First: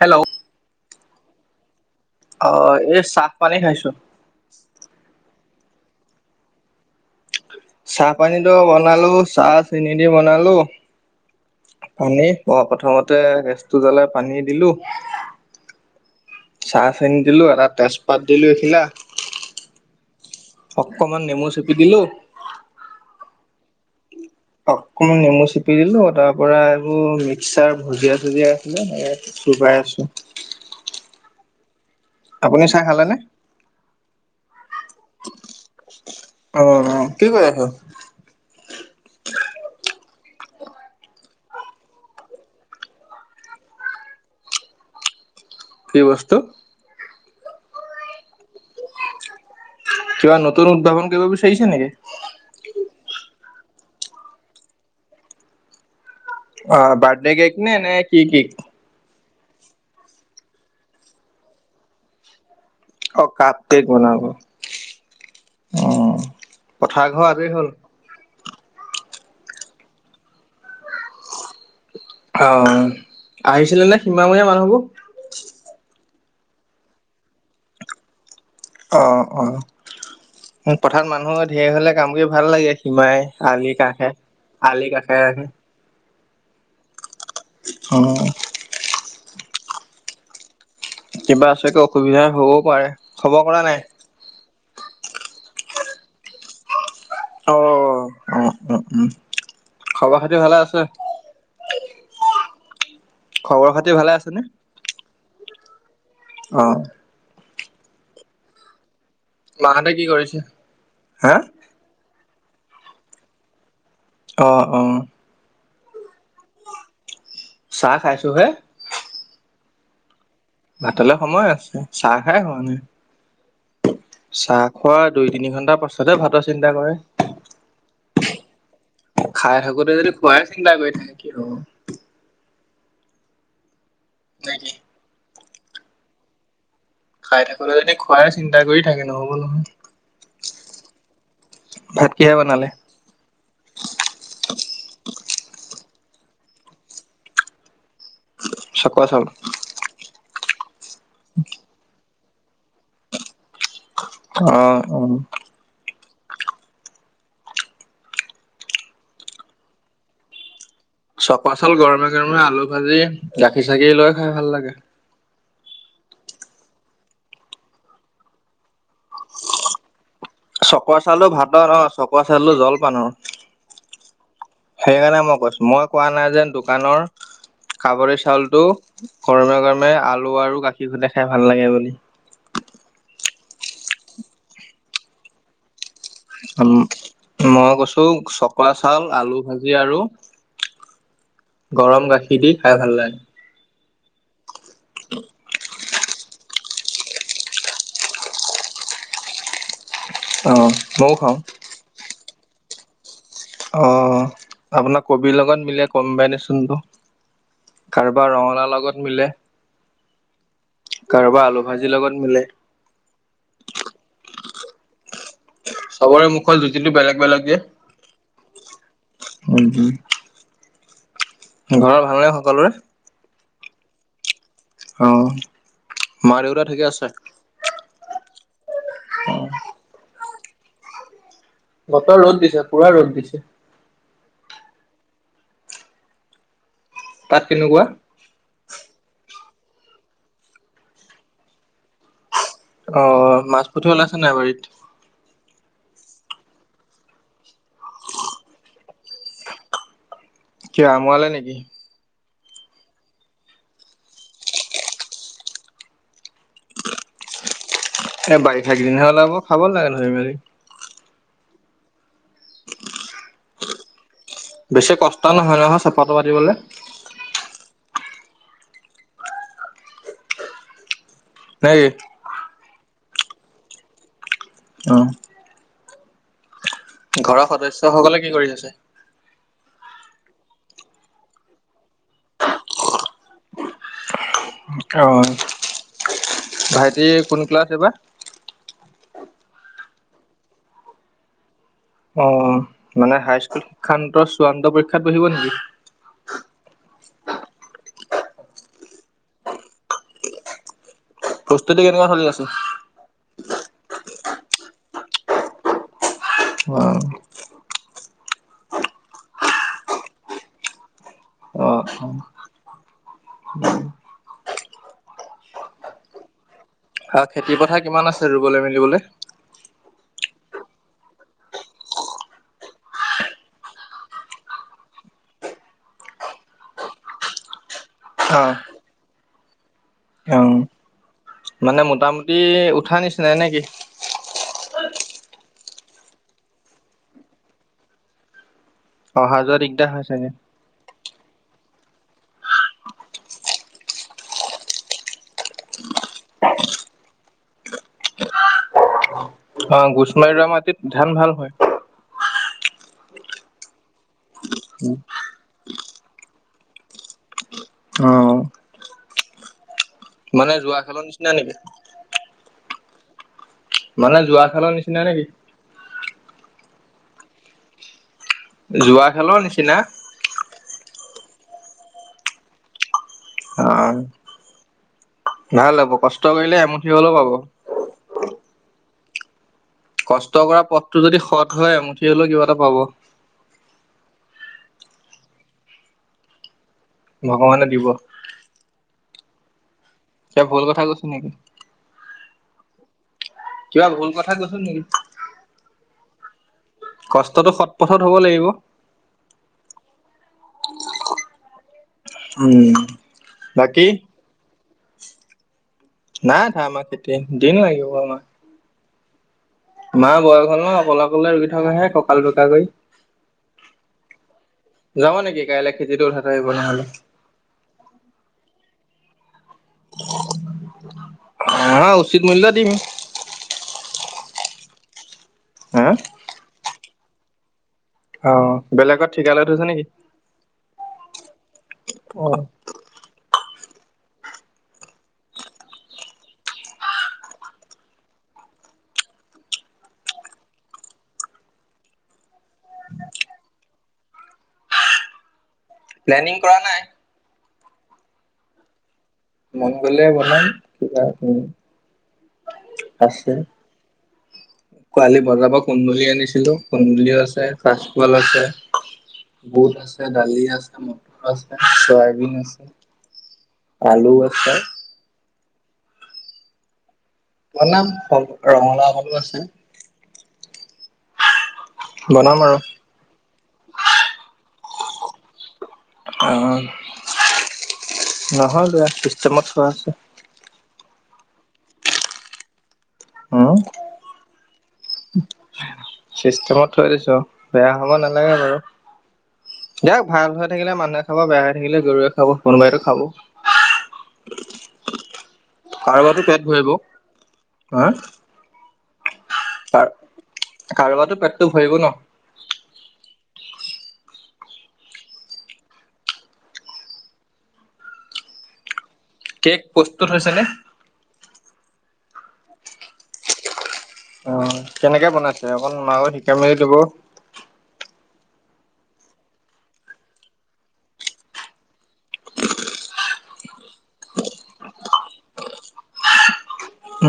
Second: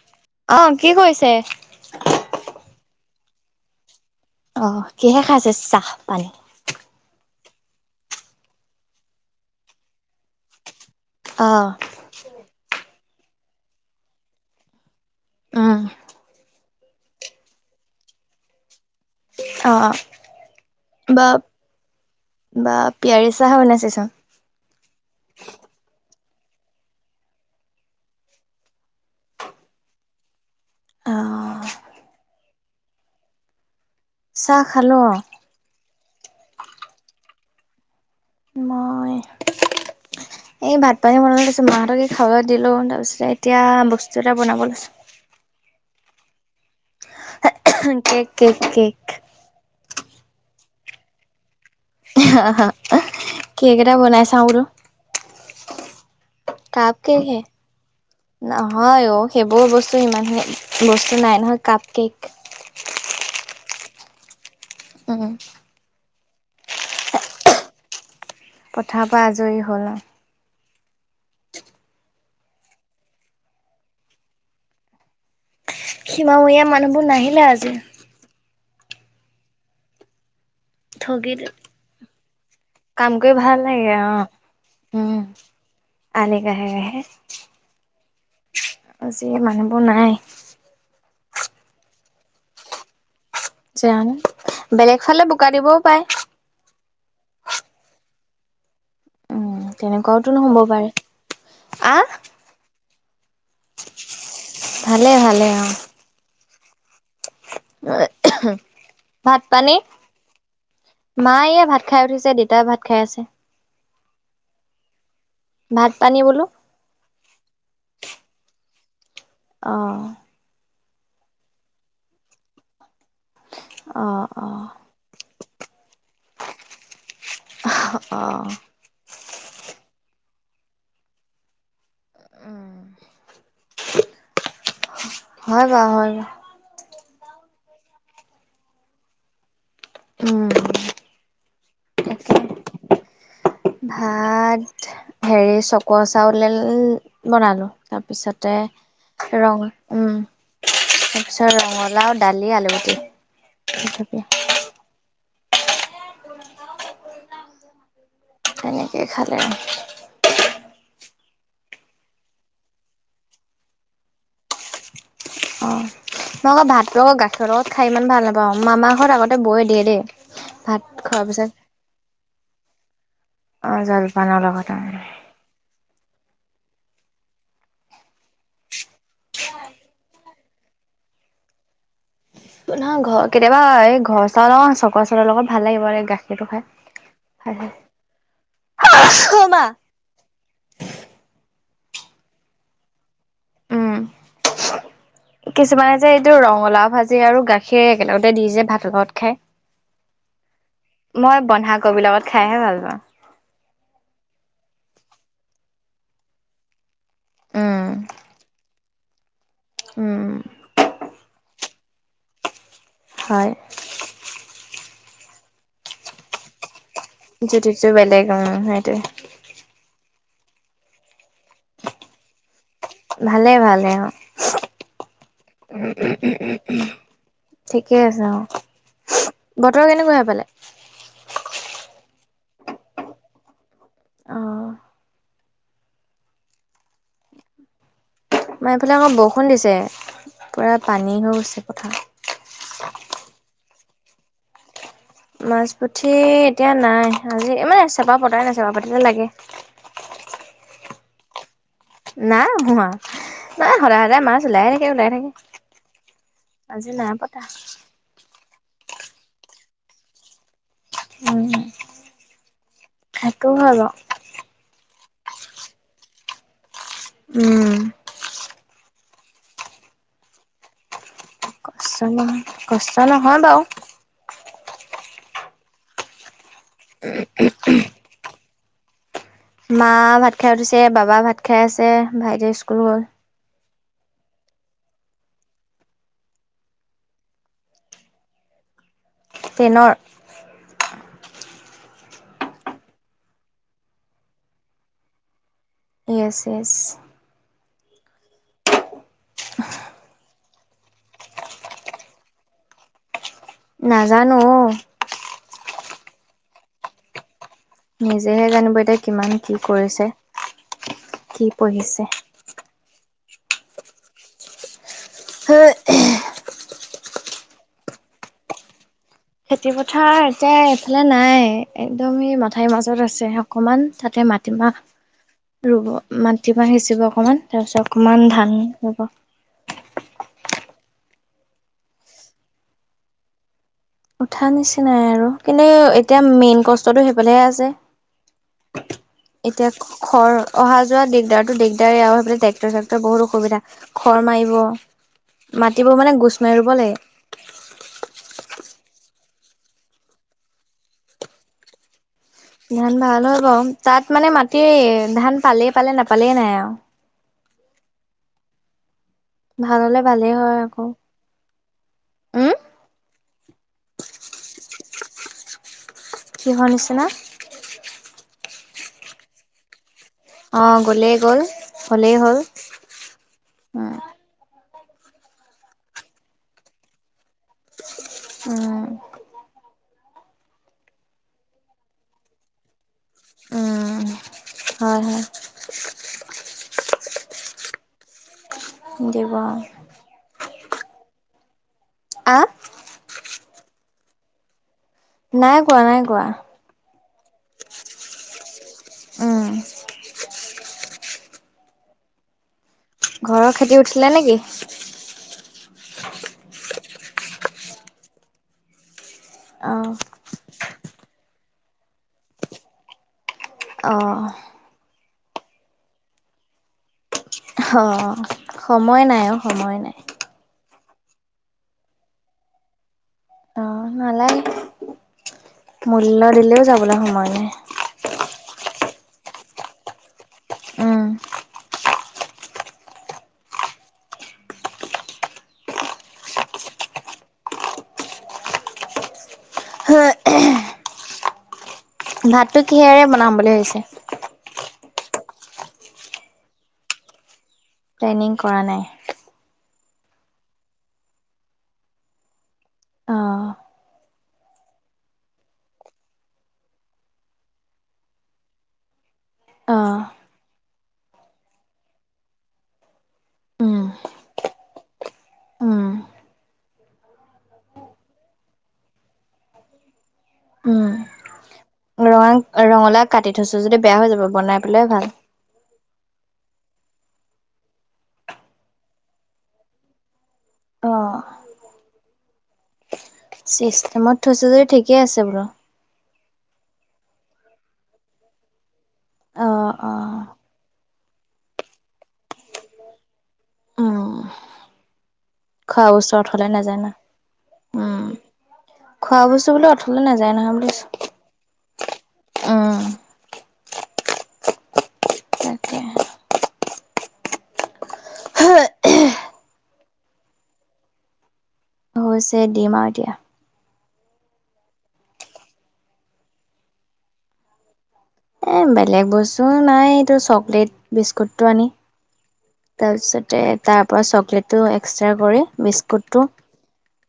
Hello অ কি কৰিছে অ এই চাহ পানী খাইছো অ কিহে খাইছে চাহ পানী চাহ পানীটো বনালো চাহ চেনি দি বনালো। অঁহ। পানী প প্ৰথমতে গেছটো জ্বলাই পানী দিলো। উম। চাহ চেনি দিলো এটা তেজপাত দিলো এখিলা। অ অ। অকমান নেমু চেপি দিলো। বা পিয়াৰী চাহে বনাইছেচোন। অকমান নেমু চেপি দিলো তাৰ পৰা এইবোৰ মিক্সাৰ ভূজিয়া চুজিয়া আছিলে। চোবাই আছো। আহ। আপুনি চাহ খালেনে। চাহ খালো অ। অ অ কি কৰি আছে। মই। এই ভাত পানী বনাই লৈছো মাহঁতক কি খাৱলৈ দিলো তাৰ পিছত এতিয়া বস্তু এটা বনাব লৈছো। কি বস্তু। হে এ হু কেক কেক কেক। কিবা নতুন উদ্ভাৱন কৰিব বিচাৰিছা নেকি? অহহ কেক এটা বনাই ছাও বোলো। অ কাপ বাৰ্থডে হে কেক নে এনে কি কেক। নহয় অ সেইবোৰ বস্তু ইমানে বস্তু নাই নহয় কাপ কেক। অ কাপ কেক বনাব। উম। অ পথাৰ ঘৰ আজিৰ হ'ল। পথা পা আজৰি হ'ল অ। অ আহিছিলে নে সীমামূৰীয়া মানুহবোৰ। সীমামূৰীয়া মানুহবোৰ নাহিলে আজি। অ অ। উম পথাৰত মানুহ ঠগিলে ধেই হ'লে কাম কৰি ভাল লাগে কাম সিমাই কৰি ভাল আলি লাগে কাষে অ' আলি উম, কাষে। আলি কাষে কাষে। অ। আজি মানুহবোৰ নাই। কিবা আছেক অসুবিধা হ'বও পাৰে। খবৰ কৰা নাই? জানো বেলেগ ফালে বোকা দিবও পায়। অ অ অ উম। খবৰ তেনেকুৱাওতো খাতি ভালে নহব আছে? পাৰে আহ। খবৰ খাতি ভালে আছেনে। ভালে ভালে অ। অ। এ আ হু ভাত পানী মাহঁতে কি কৰিছে? হা মায়ে ভাত। খাই উঠিছে দেউতাই ভাত খাই আছে। অ অ। ভাত পানী বোলো। চাহ খাইছো হে। অঁ। ভাতলৈ সময় আছে চাহ খোৱাই হোৱা নাই। অ' চাহ অ' খোৱা দুই - তিনি ঘণ্টাৰ পাছতে ভাতৰ চিন্তা কৰে। অ। খাই থাকোতে যদি খোৱাই চিন্তা কৰি থাকে অ। উম। নেকি? হয় বাৰু হয়। খাই থাকোতে যদি খোৱাই চিন্তা কৰি থাকে নহ'ব নহয়। উম। ভাত তাকে কিহে বনালে? ভাত হেৰি চকোৱা চাউলডাল বনালো। তাৰপিছতে চকোৱা চাউল ৰং উম। তাৰপিছত ৰঙালাও, দালি, আলু ভাজি। অ, উম। তেনেকেই খালে আৰু। চপা চাউল গৰমে গৰমে আলু ভাজি, গাখীৰ - চাকিৰ লৈ খাই ভাল লাগে। অঁ মই আকৌ ভাতটো আকৌ গাখীৰৰ লগত খাই ইমান ভাল নাপাওঁ, মামাৰ ঘৰত আগতে বয়ে দিয়ে দেই। ভাত চকোৱা খোৱাৰ চাউলো পিছত ভাতৰ অ চকোৱা চাউলো জল পান অ। অঁ জলপানৰ লগত অঁ সেইকাৰণে মই কৈছো, মই কোৱা নাই যেন দোকানৰ কাবৰি চাউলটো গৰমে - গৰমে আলু আৰু গাখীৰ সতে খাই ভাল লাগে বুলি। নহয় ঘৰ কেতিয়াবা এই ঘৰ চাউলৰ চকোৱা চাউলৰ লগত ভাল লাগিব ৰে উম, মই কৈছো চকা চাউল, আলু অঁ মা ভাজি আৰু গৰম গাখীৰ দি খাই ভাল লাগে। উম কিছুমানে যে এইটো ৰঙালাও ভাজি আৰু গাখীৰ একেলগতে দি যে ভাতৰ লগত খাই। অ' ময়ো খাওঁ। মই বন্ধাকবিৰ লগত খাইহে ভাল পাওঁ। অহ, আপোনাৰ কবিৰ লগত মিলে কমবাইনেচনটো। উম কাৰোবাৰ ৰঙালাও লগত মিলে। উম। কাৰোবাৰ আলু ভাজিৰ লগত মিলে। হয়। চবৰে মুখৰ জুতিটো বেলেগ- বেলেগ যে। চে বেলেগ অ সেইটোৱে। হয়জি। ঘৰৰ ভাল নে সকলোৰে? ভালে ভালে অ, চু অ উহ উহ উহ মা দেউতা ঠিকে উহ আছে উহ। ঠিকে আছে অ। চু অ বতৰ কেনেকুৱা সেইফালে? বতৰ ৰ'দ দিছে, পুৰা ৰ'দ দিছে। অঁ। তাত কেনেকুৱা? আমাৰ এইফালে আকৌ বৰষুণ দিছে, পূৰা পানী হৈ গৈছে পথাৰত। অ, মাছ পুঠি ওলাইছে নাই বাৰীত? মাছ পুঠি এতিয়া নাই, আজি ই মানে চেপা পতাই নাই চেপা পাতিলে লাগে। কিয় আমোৱালে নেকি? নাই হোৱা, নাই সদায় সদায় মাছ ওলাই থাকে ওলাই থাকে। আজি নাই পতা। এ বাৰিষা কেইদিনহে ওলাব খাব লাগে ধৰি মেলি। উম উম সেইটো হয় বাৰু। বেছি কষ্ট নহয় নহয় চেপাটো পাতিবলে। উম নে কি কষ্ট নহয় কষ্ট নহয় বাৰু। অঁ ঘৰৰ সদস্য সকলে কি কৰি আছে? মা ভাত খাই উঠিছে, বাবা ভাত খাই আছে, ভাইটি স্কুল গল। অ ভাইটি কোন ক্লাছ এইবাৰ? টেনৰ। অ মানে হাইস্কুল শিক্ষান্ত চূড়ান্ত পৰীক্ষাত বহিব নেকি? য়েছ য়েছ। [inaudible] প্ৰস্তুতি কেনেকুৱা চলি আছে? নাজানো অ, অ নিজেহে জানিব এতিয়া কিমান কি কৰিছে, কি অ পঢ়িছে। অ খেতি পথাৰ কিমান আছে ৰুবলৈ মেলিবলে? খেতি পথাৰ এতিয়া এইফালে নাই একদম ই মথাউৰি মাজত আছে। অকমান তাতে মাটিমাহ ৰুব, মাটিমাহ সিঁচিব অকমান। তাৰপিছত অকমান অ ধান ৰুব। অ মানে মোটামুটি উঠাৰ নিচিনাই নেকি? উঠা নিচিনাই আৰু কিন্তু এতিয়া মেইন কষ্টটো সেইফালে হে আছে। অহা যোৱা এতিয়া দিগদাৰ হয় চাগে। খৰ, অহা যোৱা দিগদাৰতো দিগদাৰে আৰু সেই ফালে ট্ৰেক্টৰ চেকটৰ বহুত অসুবিধা, খৰ মাৰিব। মাটিবোৰ মানে গোছ মাৰি ৰুব লাগে। অ গোছ মাৰি ৰুৱা মাটিত ধান ভাল হয়। ধান ভাল হয় বাৰু। তাত মানে মাটি ধান পালেই পালে নাপালেই নাই আৰু। অ ভাল হ'লে ভালে। মানে যোৱা খেলৰ নিচিনা নেকি? উম মানে যোৱা খেলৰ নিচিনা নেকি? কিহৰ নিচিনা? যোৱা খেলৰ নিচিনা। অঁ গ'লেই গ'ল হ'লেই হ'ল। অ উম ভাল হ'ব, কষ্ট কৰিলে এমুঠি হলেও পাব। উম কষ্ট কৰা পথটো যদি সৎ হয় এমুঠি হলেও কিবা এটা পাব। উম হয় হয়। ভগৱানে দিব। দিব অ, কিবা ভুল কথা কৈছ নেকি? আ কিবা ভুল কথা কৈছোঁ নেকি? নাই কোৱা, নাই কোৱা। কষ্টটো সৎ পথত হ'ব লাগিব। উম। উম। ঘৰৰ খেতি বাকী উঠিলে নেকি? নাই উঠা আমাৰ খেতি, দিন লাগিব আমাৰ। অ মাৰ বয়স হ'ল ন' অকলে অকলে ৰোগি থকাহে কঁকাল বেকা কৰি। অ'। যাবা নেকি কাইলে খেতিটো উঠাই থৈ আহিব নহ'লে। অ' সময় নাই অ' সময় নাই আহা উচিত মূল্য দিম। নালা, হা মূল্য দিলেও যাবলৈ সময় নাই। অ' বেলেগত ঠিকা লৈ থৈছা নেকি? উম অ' ভাতটো কিহেৰে বনাম বুলি ভাবিছে? প্লেনিং কৰা নাই। প্লেনিং কৰা নাই। মন গলে বনাম। কিবা, অ আছে। কোৱালি বজাৰ পৰা কুন্দুলি আনিছিলোঁ, কুন্দুলিও আছে, কাছকল আছে। বুট অ আছে, দালি আছে, মটৰ আছে, চয়াবিন আছে। উম আলু আছে। উম বনাম, ক ৰঙলাওখনো আছে। উম বনাম আৰু ৰঙা ৰঙালাও কাটি থৈছো যদি বেয়া হৈ যাব, বনাই পেলাই ভাল। [unintelligible] নহয় বা চিষ্টেমত থোৱা আছে। অ' উম চিষ্টেমত থৈছে যদি ঠিকে আছে বুলো। চিষ্টেমত থৈ দিছোঁ, বেয়া হ'ব নালাগে বাৰু। অ', দিয়ক অ'। ভাল হৈ থাকিলে মানুহে খাব, বেয়া হৈ থাকিলে গৰুৱে খাব, কোনোবাইতো খাব। উম। খোৱা বস্ত কাৰোবাৰতো পেট অথলে ভৰিব নাযায় না, হা উম। খোৱা বস্তু তো বুলো অথলে নাযায় নহয় বুলি কাৰোবাৰতো পেটটো ভৰিব ন [unintelligible] উম। তাকে। কেক প্ৰস্তুত হৈছেনে? হৈছে, দিম আৰু এতিয়া। অ' কেনেকে বনাইছে, অকণ মায়ো শিকাই মেলি দিব। এ, বেলেগ বস্তু নাই, এইটো চকলেট বিস্কুটটো আনি। তাৰপিছতে তাৰ পৰা চকলেটটো এক্সট্ৰা কৰি বিস্কুটটো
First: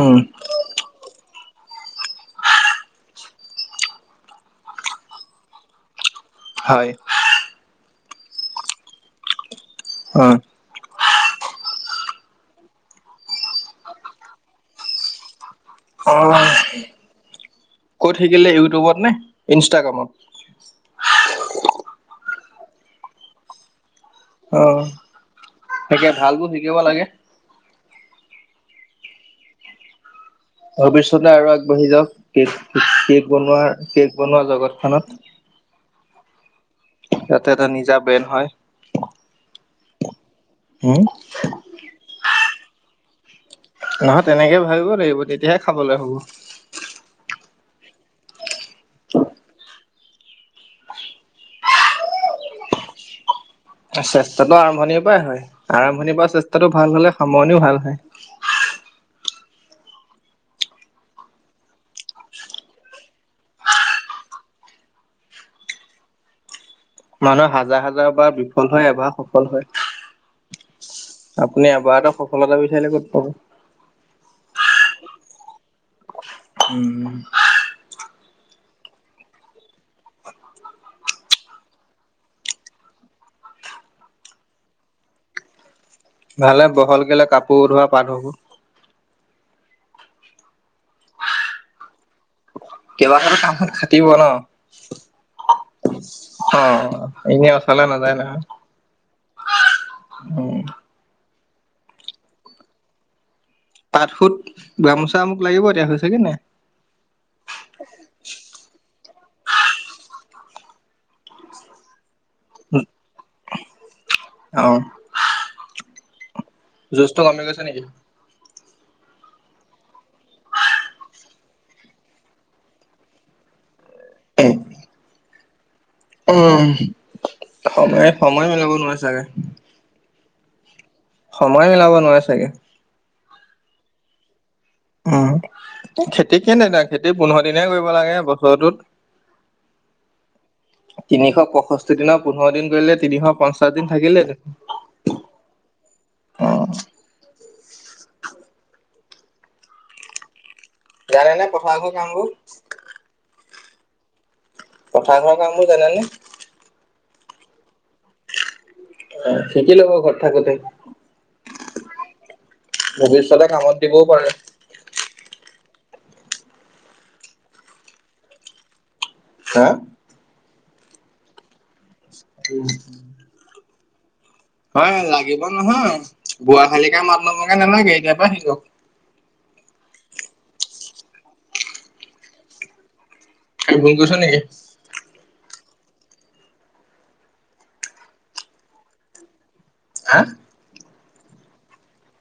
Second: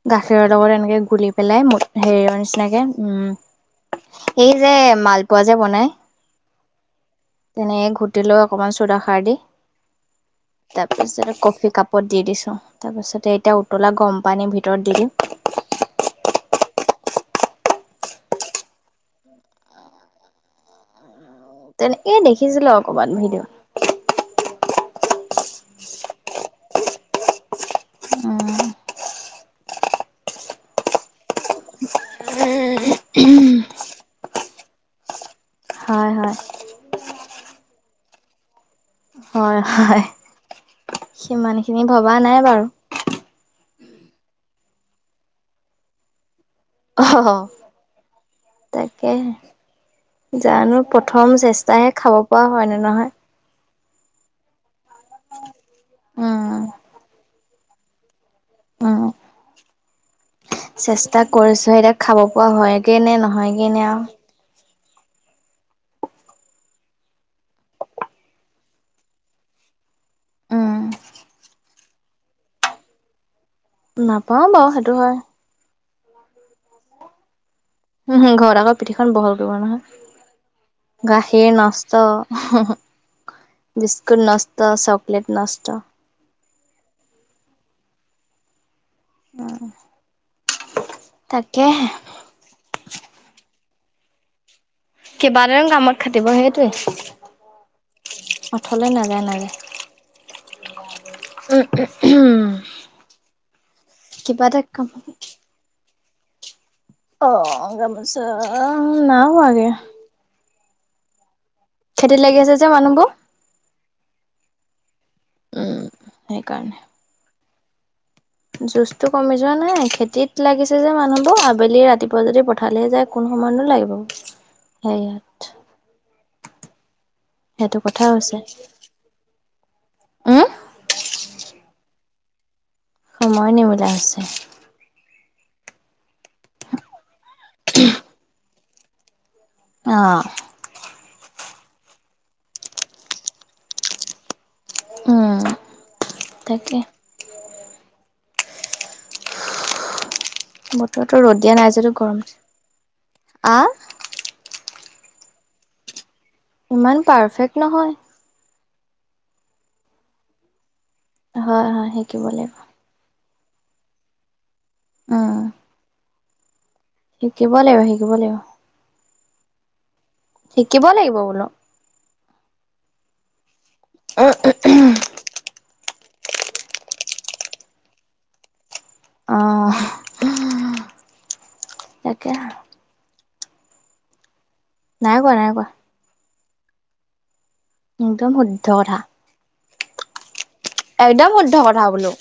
উম গাখীৰৰ লগত এনেকে গোলি পেলাই মত হেৰিৰ নিচিনাকে উম, এই যে মালপোৱা যে বনাই। হয়। তেনেক ঘুটিলৈ অকণমান ছোডা সাৰ দি। অ'। তাৰপিছতে কফি কাপত দি দিছোঁ, তাৰপিছতে এতিয়া উতলা গৰম পানীৰ ভিতৰত দি দিম। হয়। ক'ত শিকিলি, ইউটিউবত নে ইনষ্টাগ্ৰামত? তেনেকে, দেখিছিলোঁ অকণমান ভিদিওত। অ'! তাকে ভালবোৰ শিকিব লাগে। উম। ভৱিষ্যতে আৰু আগবাঢ়ি যাওঁক, কে'ক-কে'ক বনোৱাৰ, কেক বনোৱা জগতখনত। হয়! হয়, উম। ইয়াতে, এটা নিজা ব্ৰেণ্ড হয়। হয়, হয়! উম! ইমান খিনি ভবা নাই বাৰু। নহয়, তেনেকে ভাবিব লাগিব, তেতিয়াহে খাবলৈ হ'ব। অ'! তাকেহে। জানোঁ! প্ৰথম চেষ্টাহে, খাব পৰা হয় নে নহয়। চেষ্টাতো আৰম্ভণিৰ পৰাই হয়, আৰম্ভণিৰ পৰা উম চেষ্টাটো ভাল হ'লে, সামৰণিও ভাল হয়। উম [unintelligible] চেষ্টা কৰিছোঁ, এতিয়া খাব পৰা হয়গেনে, নহয়গেনে আৰু! মানুহে হাজাৰ-হাজাৰ বাৰ বিফল হয়, এবাৰ সফল হয়। উম আপুনি এবাৰতে সফলতা বিচাৰিলে, ক'ত পাব? নাপাওঁ বাৰু সেইটো হয়। উম। উম, হোঁ ঘৰত আ'ক পিঠিখন বহল কৰিব নহয়। [unintelligible] সেই নষ্ট! [unintelligible] বিস্কুট নষ্ট, চকলেট নষ্ট। ভালে বহল কৰিলে, কাপোৰ ধোৱা পাত হ'ব। অ'! তাকেহে! কিবা এটাটো কামত খাটিব ন'। কিবা এটা কামত খাটিব সেইটোৱে অ'! এনেই অথ'লে নাযায় নহয়। অথলে উম। উম, উম, উম। তাঁত-সুত, কাম গামোচা মোক লাগিব এতিয়া, হৈছেগে নাই? অ' অ'! গামোচা নাই হোৱাগে। খেতিত লাগি আছে, যে মানুহবোৰ। [unintelligible] অ'! উম, সেইকাৰণে। জোচটো কমি গৈছে নেকি? জোচটো কমি যোৱা নাই, খেতিত লাগিছে যে মানুহবোৰ, আবেলি-ৰাতিপুৱা যদি, পথাৰলে যায়। কোনো সময়তনো লাগিব, সেইয়াত। উম, হৈছে। সময়-সময় মিলাব নোৱাৰে চাগে। উম! সময় মিলাব নোৱাৰে চাগে। সময় নিমিলা হৈছে। উম! এ, খেতিকে নেতাই। খেতি পোন্ধৰ দিনহে কৰিব লাগে, বছৰটোত। অ'! তিনিশ পঁয়ষষ্ঠি দিনৰ, পোন্ধৰ দিন কৰিলে, তিনিশ পঞ্চাশ দিন থাকিলে। উম অ তাকে, বতৰটো ৰ'দ জানেনে দিয়া নাই পথাৰ যদিও ঘৰ গৰম কামবোৰ উঠিছে, আ পথাৰত কৰা কামবোৰ জানানে? ইমান পাৰফেক্ট নহয়। অ শিকি লব ঘৰত থাকোতে। হয় হয় শিকিব লাগিব। ভৱিষ্যতে কামত দিবও পাৰে। উম শিকিব লাগিব শিকিব লাগিব। হা শিকিব লাগিব বোলো। [unintelligible] [inaudible] হয় লাগিব নহয় বুৱা খালী কে মাত নমকে নালাগে এতিয় পৰা শিকক। অঁ তাকে সেই ভুল কৈছোঁ নেকি? নাই কোৱা নাই কোৱা। একদম শুদ্ধ কথা। হা একদম শুদ্ধ কথা বোলো।